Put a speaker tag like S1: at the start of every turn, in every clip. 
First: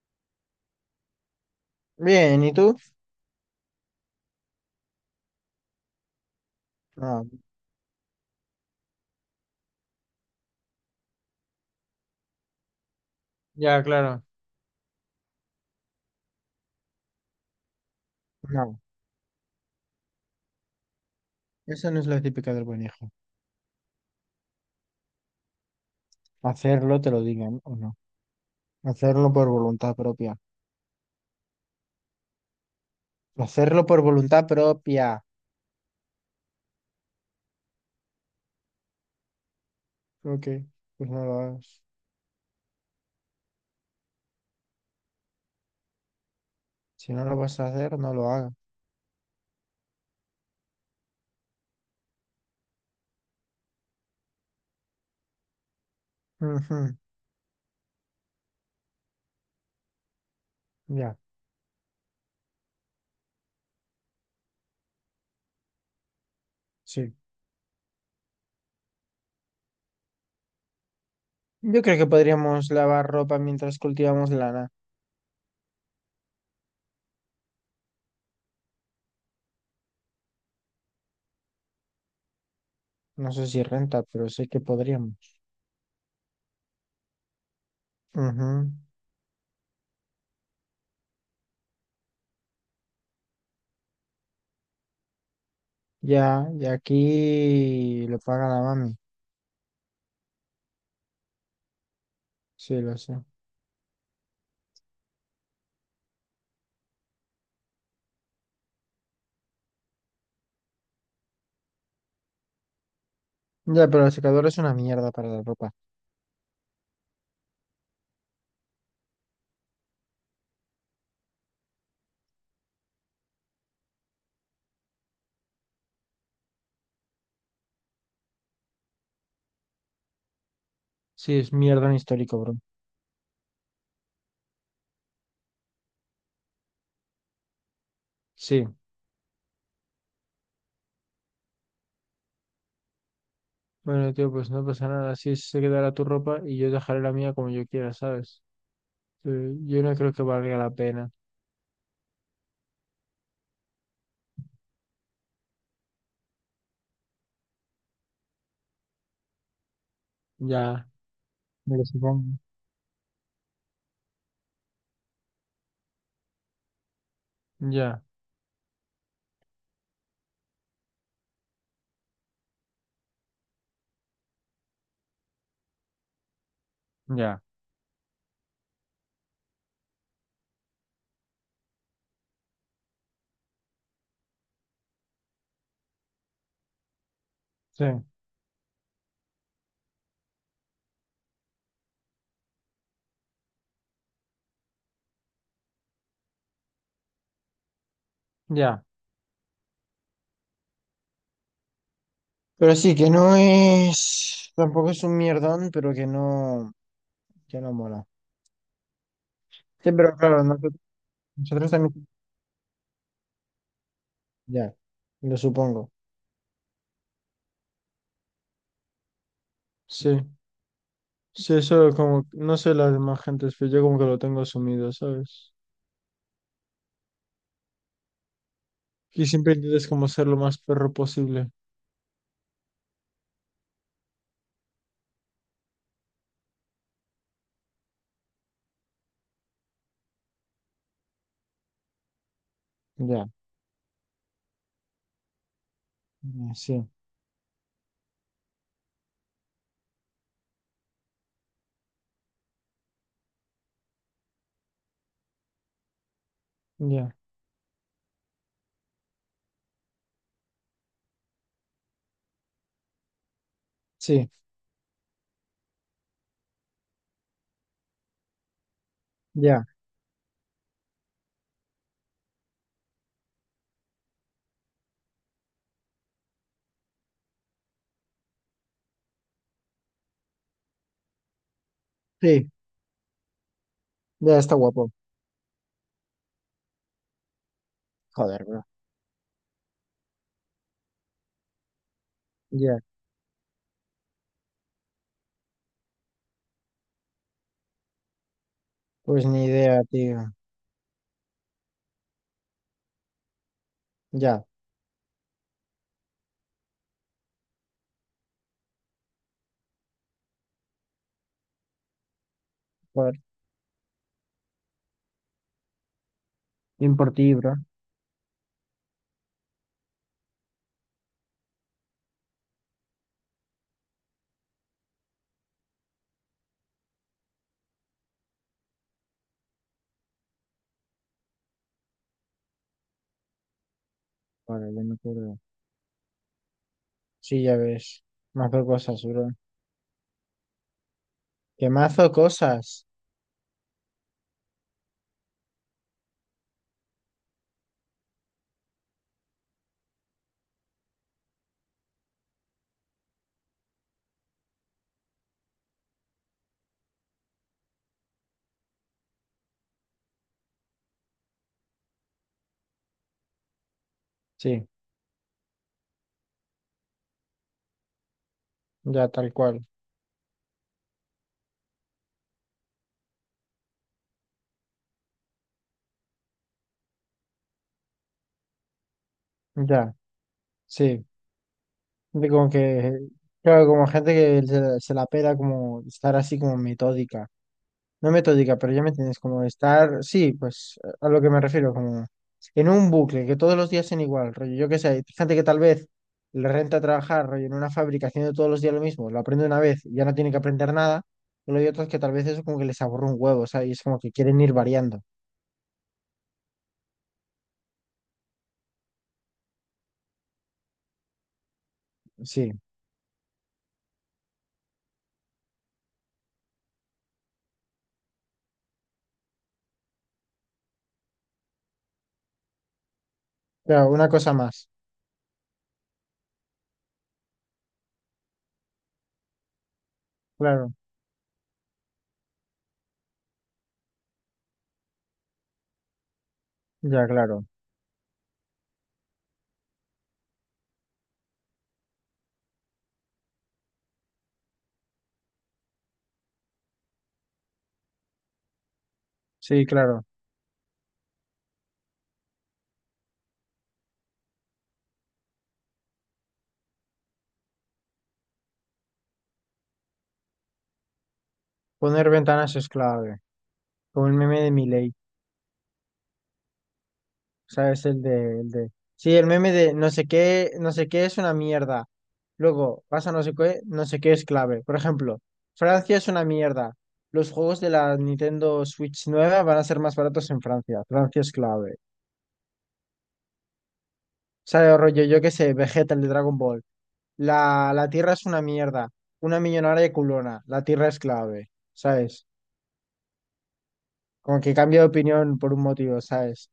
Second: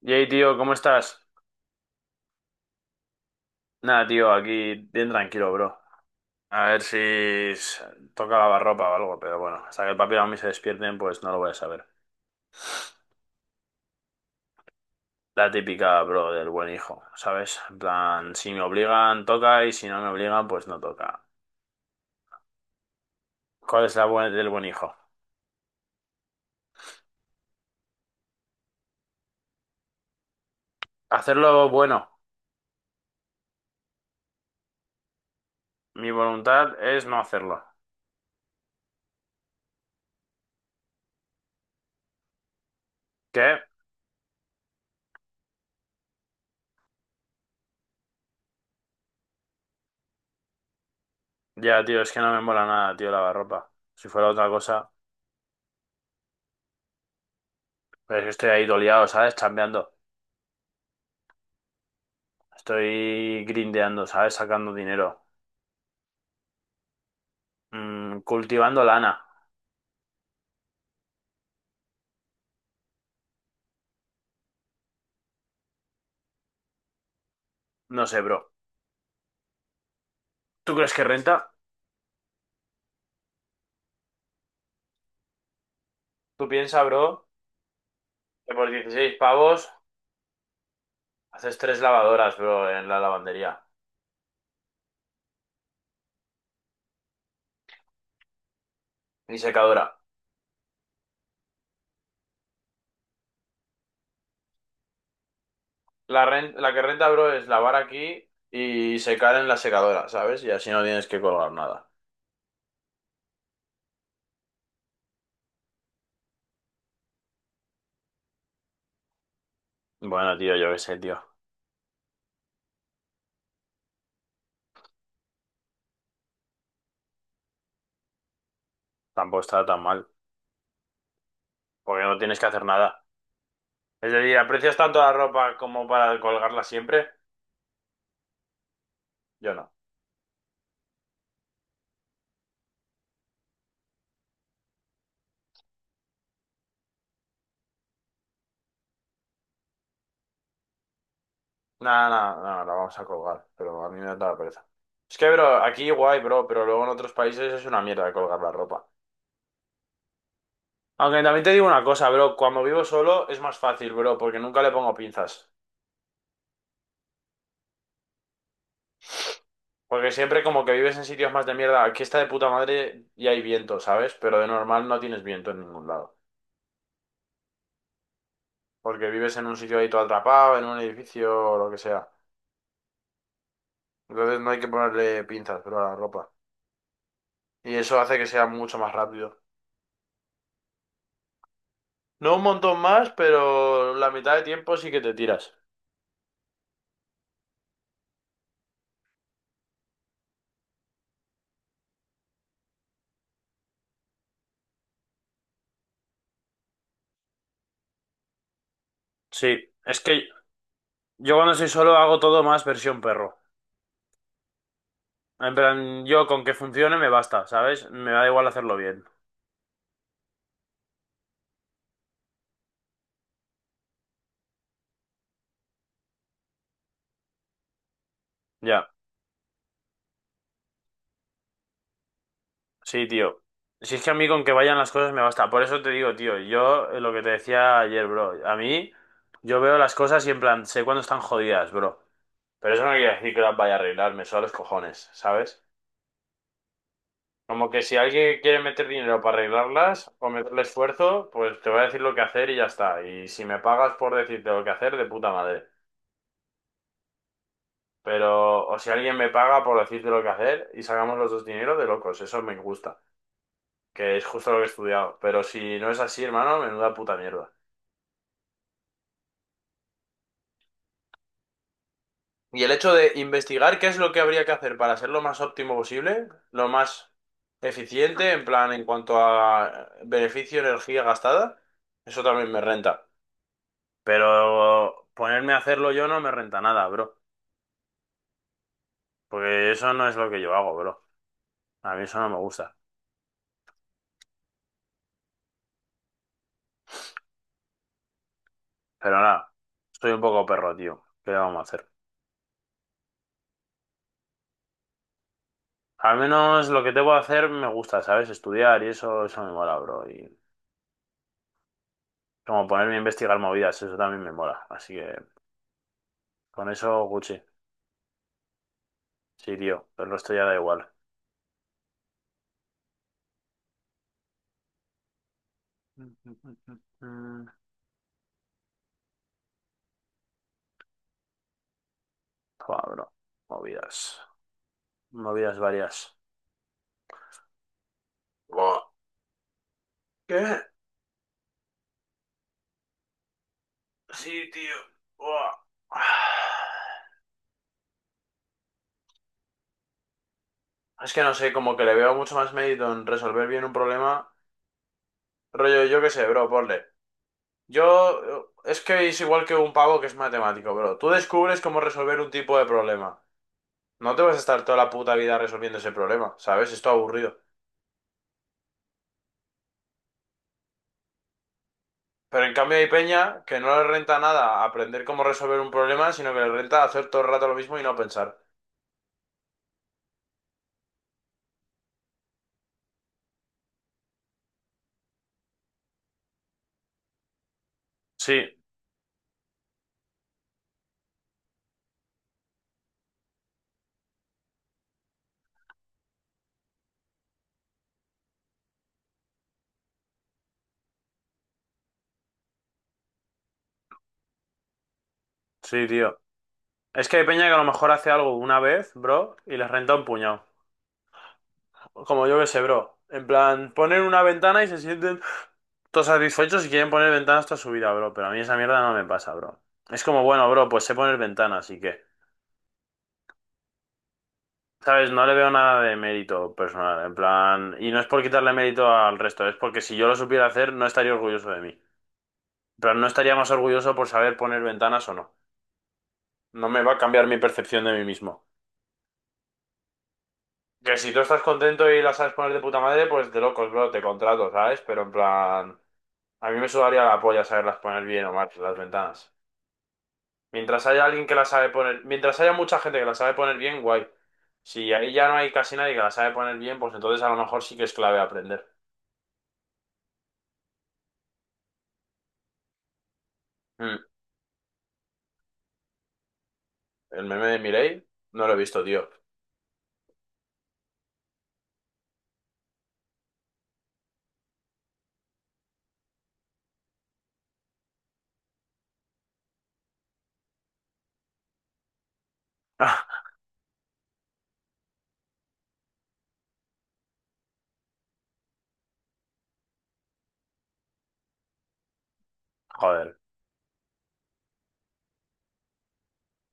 S1: Yay, tío, ¿cómo estás?
S2: Bien, ¿y tú?
S1: Nada, tío, aquí bien tranquilo, bro. A ver si
S2: No.
S1: s- toca lavarropa o algo, pero bueno, hasta que el papi y la mami se despierten, pues no lo voy a saber.
S2: Ya, claro.
S1: La típica, bro, del buen hijo, ¿sabes? En plan, si me
S2: No,
S1: obligan, toca, y si no me obligan, pues no toca.
S2: eso no es la típica del buen hijo.
S1: ¿Cuál es la del buen hijo?
S2: Hacerlo, te lo digan o no. Hacerlo por voluntad propia.
S1: Hacerlo bueno.
S2: Hacerlo por voluntad propia.
S1: Mi voluntad es no hacerlo.
S2: Ok, pues no lo hagas.
S1: ¿Qué?
S2: Si no lo vas a hacer, no lo hagas.
S1: Ya, tío, es que no me mola nada, tío, lavarropa. Si fuera otra cosa,
S2: Ujú.
S1: pero es que estoy ahí doliado, ¿sabes? Chambeando.
S2: Ya,
S1: Estoy grindeando, ¿sabes? Sacando dinero.
S2: sí.
S1: Mm, cultivando lana.
S2: Yo creo que podríamos lavar ropa mientras cultivamos lana.
S1: No sé, bro. ¿Tú crees que renta?
S2: No sé si renta, pero sé que podríamos.
S1: Tú piensa, bro, que por
S2: Ujú.
S1: 16 pavos haces 3 lavadoras, bro, en la lavandería.
S2: Ya, y aquí lo paga la mami.
S1: Y secadora.
S2: Sí, lo sé.
S1: La, la que renta, bro, es lavar aquí y secar en la secadora, ¿sabes? Y así no tienes que colgar nada.
S2: Ya, pero la secadora es una mierda para la ropa.
S1: Bueno, tío, yo qué sé, tío. Tampoco está tan mal.
S2: Sí, es mi orden
S1: Porque no tienes
S2: histórico,
S1: que
S2: bro.
S1: hacer nada. Es decir, ¿aprecias tanto la ropa como para colgarla siempre?
S2: Sí.
S1: Yo no.
S2: Bueno, tío, pues no pasa nada. Así se quedará tu ropa y yo dejaré la mía como yo quiera, ¿sabes? Sí, yo no creo que valga la pena.
S1: Nada, nada, nada, la vamos a colgar, pero a mí me da la pereza. Es que, bro, aquí guay, bro, pero luego en otros países es una mierda colgar la ropa.
S2: Ya,
S1: Aunque también te digo
S2: me
S1: una
S2: lo
S1: cosa,
S2: supongo.
S1: bro, cuando vivo solo es más fácil, bro, porque nunca le pongo pinzas.
S2: Ya,
S1: Porque siempre como que vives en sitios más de mierda, aquí está de puta madre y hay viento, ¿sabes? Pero de normal no tienes viento en ningún lado.
S2: ya,
S1: Porque vives en un sitio ahí todo atrapado, en un edificio o lo que sea. Entonces no hay que ponerle pinzas, bro, a la ropa. Y
S2: sí,
S1: eso hace que sea mucho más rápido. No un montón más, pero la mitad de tiempo sí que te tiras.
S2: ya. Pero sí, que no es, tampoco es un mierdón, pero que no mola.
S1: Sí,
S2: Sí,
S1: es
S2: pero
S1: que
S2: claro, nosotros,
S1: yo cuando soy
S2: nosotros
S1: solo
S2: también,
S1: hago todo más versión perro.
S2: ya, lo
S1: En plan,
S2: supongo.
S1: yo con que funcione me basta, ¿sabes? Me da igual hacerlo bien.
S2: Sí, sí, eso como, no sé las demás gentes, pero yo como que lo tengo asumido, ¿sabes?
S1: Ya,
S2: Y siempre intentas como ser lo más perro posible.
S1: sí, tío. Si es que a mí con que vayan las cosas me basta. Por eso te digo, tío, yo lo que te decía ayer, bro. A mí, yo veo las cosas y en plan, sé cuándo están jodidas, bro. Pero eso no quiere
S2: Ya,
S1: decir que las vaya a arreglar, me suda los cojones, ¿sabes?
S2: ya, sí,
S1: Como que si alguien quiere meter dinero para arreglarlas o meterle esfuerzo, pues te voy a decir lo que hacer y ya está. Y si me pagas por decirte lo que hacer, de puta madre.
S2: ya,
S1: Pero, o si alguien me paga por decirte lo que hacer y sacamos los dos dinero de locos, eso me gusta, que es
S2: sí,
S1: justo lo que he estudiado. Pero si no es así, hermano, menuda puta mierda.
S2: ya,
S1: Y el hecho de investigar qué es lo que habría que hacer para ser lo más óptimo posible, lo más eficiente, en plan, en cuanto a beneficio, energía gastada, eso también
S2: sí,
S1: me renta.
S2: ya está guapo.
S1: Pero ponerme a hacerlo yo no me renta nada, bro.
S2: Joder, bro.
S1: Porque eso no es lo que yo hago, bro. A mí eso no me gusta.
S2: Ya,
S1: Pero
S2: pues ni
S1: nada,
S2: idea,
S1: soy un
S2: tío.
S1: poco perro, tío. ¿Qué le vamos a hacer?
S2: Ya,
S1: Al menos lo que tengo que hacer me gusta, ¿sabes? Estudiar y eso me mola, bro. Y como ponerme a
S2: joder.
S1: investigar movidas, eso también me mola. Así que con
S2: Bien
S1: eso,
S2: por ti,
S1: Gucci.
S2: bro.
S1: Sí, tío. Pero esto ya da igual. Joder, bro. Movidas.
S2: Joder, ya me acuerdo.
S1: Movidas varias.
S2: Sí, ya ves. Mazo
S1: Buah.
S2: cosas, bro.
S1: ¿Qué?
S2: ¿Qué mazo cosas?
S1: Sí, tío. Buah. Es que no sé, como que le veo mucho más mérito en resolver bien un problema. Rollo, yo qué sé, bro, ponle. Yo, es que es igual que un pavo que es matemático, bro. Tú descubres cómo resolver un tipo de problema. No te vas a estar
S2: Sí,
S1: toda la puta vida resolviendo ese problema, ¿sabes? Esto aburrido.
S2: ya, tal cual.
S1: Pero en cambio hay peña que no le renta nada aprender cómo resolver un problema, sino que le renta hacer todo el rato lo mismo y no pensar.
S2: Ya, sí. De como que, claro, como gente que se la pela como estar así como metódica. No
S1: Sí,
S2: metódica, pero ya me entiendes, como estar, sí, pues a lo que me refiero, como en un bucle, que todos los días sean igual, rollo, yo qué sé, hay gente que tal vez le renta trabajar, rollo, en una fábrica haciendo todos los días lo mismo, lo aprende una vez y ya no tiene que aprender nada, pero hay otros que tal vez eso como que les aburre un huevo, o sea, y es como que quieren ir variando,
S1: sí, tío. Es que hay peña que a lo mejor hace algo una vez, bro, y les renta un puñado. Como yo que
S2: sí,
S1: sé, bro. En plan, ponen una ventana y se sienten. Todos satisfechos y quieren poner ventanas toda su vida, bro. Pero a mí esa mierda no me pasa, bro. Es como, bueno, bro, pues sé poner ventanas, así que,
S2: claro, una cosa más,
S1: ¿sabes? No le veo nada de mérito personal, en plan... Y no es por quitarle mérito al resto, es porque si yo lo supiera hacer,
S2: claro,
S1: no estaría orgulloso de mí. Pero no estaría más orgulloso por saber poner ventanas o no. No me va a
S2: ya,
S1: cambiar mi
S2: claro,
S1: percepción de mí mismo. Que si tú estás contento y la sabes poner de puta madre, pues de locos, bro, te contrato, ¿sabes? Pero en plan... A mí me sudaría la polla saberlas poner bien o mal, las ventanas.
S2: sí, claro,
S1: Mientras haya alguien que la sabe poner, mientras haya mucha gente que la sabe poner bien, guay. Si ahí ya no hay casi nadie que la sabe poner bien, pues entonces a lo mejor sí que es clave aprender.
S2: poner ventanas es clave,
S1: Mm,
S2: como el meme de Milei.
S1: el meme de
S2: Sabes
S1: Mireille no
S2: el
S1: lo he
S2: de...
S1: visto, tío.
S2: Sí, el meme de no sé qué, no sé qué es una mierda. Luego pasa no sé qué, no sé qué es clave. Por ejemplo, Francia es una mierda. Los juegos de la Nintendo Switch nueva van a ser más baratos en Francia. Francia es clave. Sabes rollo, yo qué sé, Vegeta, el de Dragon Ball. La, la Tierra es una mierda. Una millonaria culona. La Tierra es clave. ¿Sabes?
S1: Joder,
S2: Como que cambia de opinión por un motivo, ¿sabes?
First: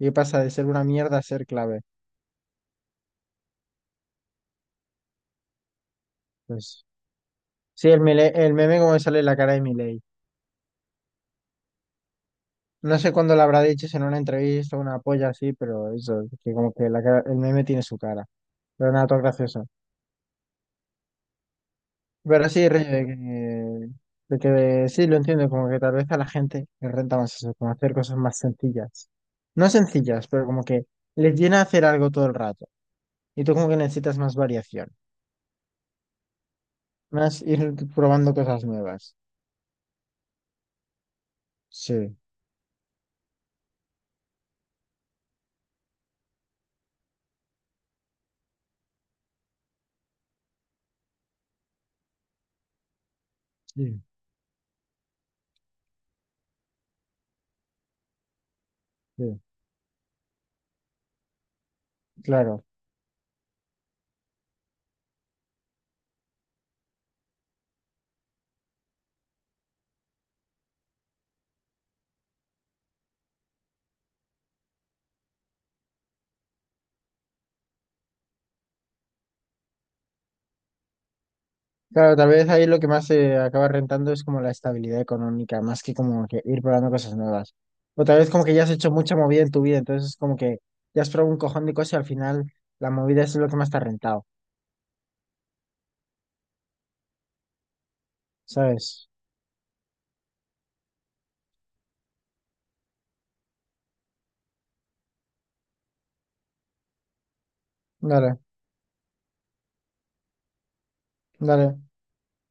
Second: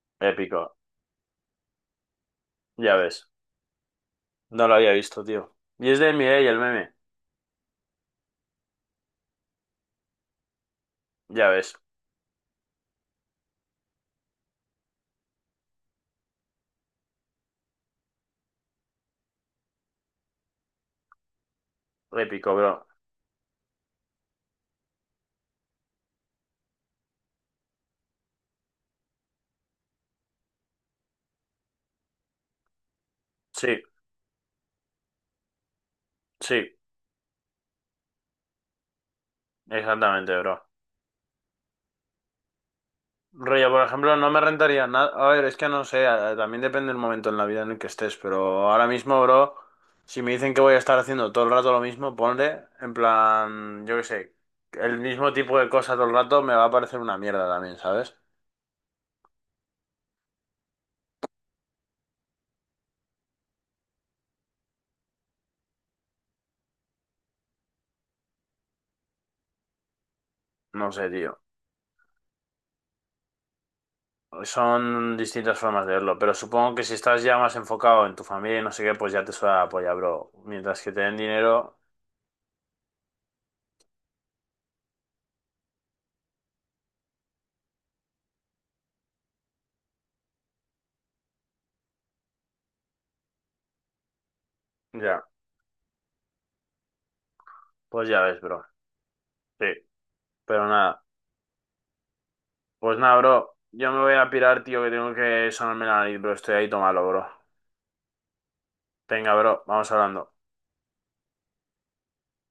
S2: Y pasa de ser
S1: épico.
S2: una mierda a ser clave.
S1: Ya ves. No lo había visto, tío. Y es de Mireille el
S2: Pues,
S1: meme.
S2: sí, el, el meme como me sale la cara de Milei.
S1: Ya ves.
S2: No sé cuándo lo habrá dicho, si en una entrevista o una polla así, pero eso, que como que el meme tiene su cara. Pero nada, todo gracioso. Pero
S1: Épico,
S2: sí,
S1: bro.
S2: Rey, de que sí, lo entiendo, como que tal vez a la gente le renta más eso, como hacer cosas más sencillas. No sencillas, pero como que les llena hacer algo todo el rato. Y tú como que
S1: Sí,
S2: necesitas más variación,
S1: sí,
S2: más ir probando cosas nuevas.
S1: exactamente, bro.
S2: Sí,
S1: Rollo, por ejemplo, no me rentaría nada. A ver, es que no sé, también depende del momento en la vida en el que estés, pero ahora mismo, bro, si me dicen que voy a estar haciendo todo el rato lo mismo, ponle, en plan, yo
S2: sí,
S1: qué sé, el mismo tipo de cosa todo el rato me va a parecer una mierda también, ¿sabes?
S2: sí, claro.
S1: No sé, tío. Son distintas formas de verlo, pero supongo que si estás ya más enfocado en tu familia y no sé qué, pues ya te suena la polla, bro. Mientras que te den dinero,
S2: Claro, tal vez ahí lo que más se acaba rentando es como la estabilidad económica, más que como que ir probando cosas nuevas. O tal vez como que ya has hecho mucha movida en tu vida, entonces como que ya has probado un cojón de cosas y al final la movida es lo que más te ha rentado,
S1: ya, pues ya ves, bro.
S2: ¿sabes?
S1: Sí, pero nada. Pues nada, bro. Yo me voy a pirar, tío, que tengo que sonarme la nariz, bro. Estoy ahí, tómalo, bro.
S2: Dale,
S1: Venga, bro, vamos hablando.
S2: dale.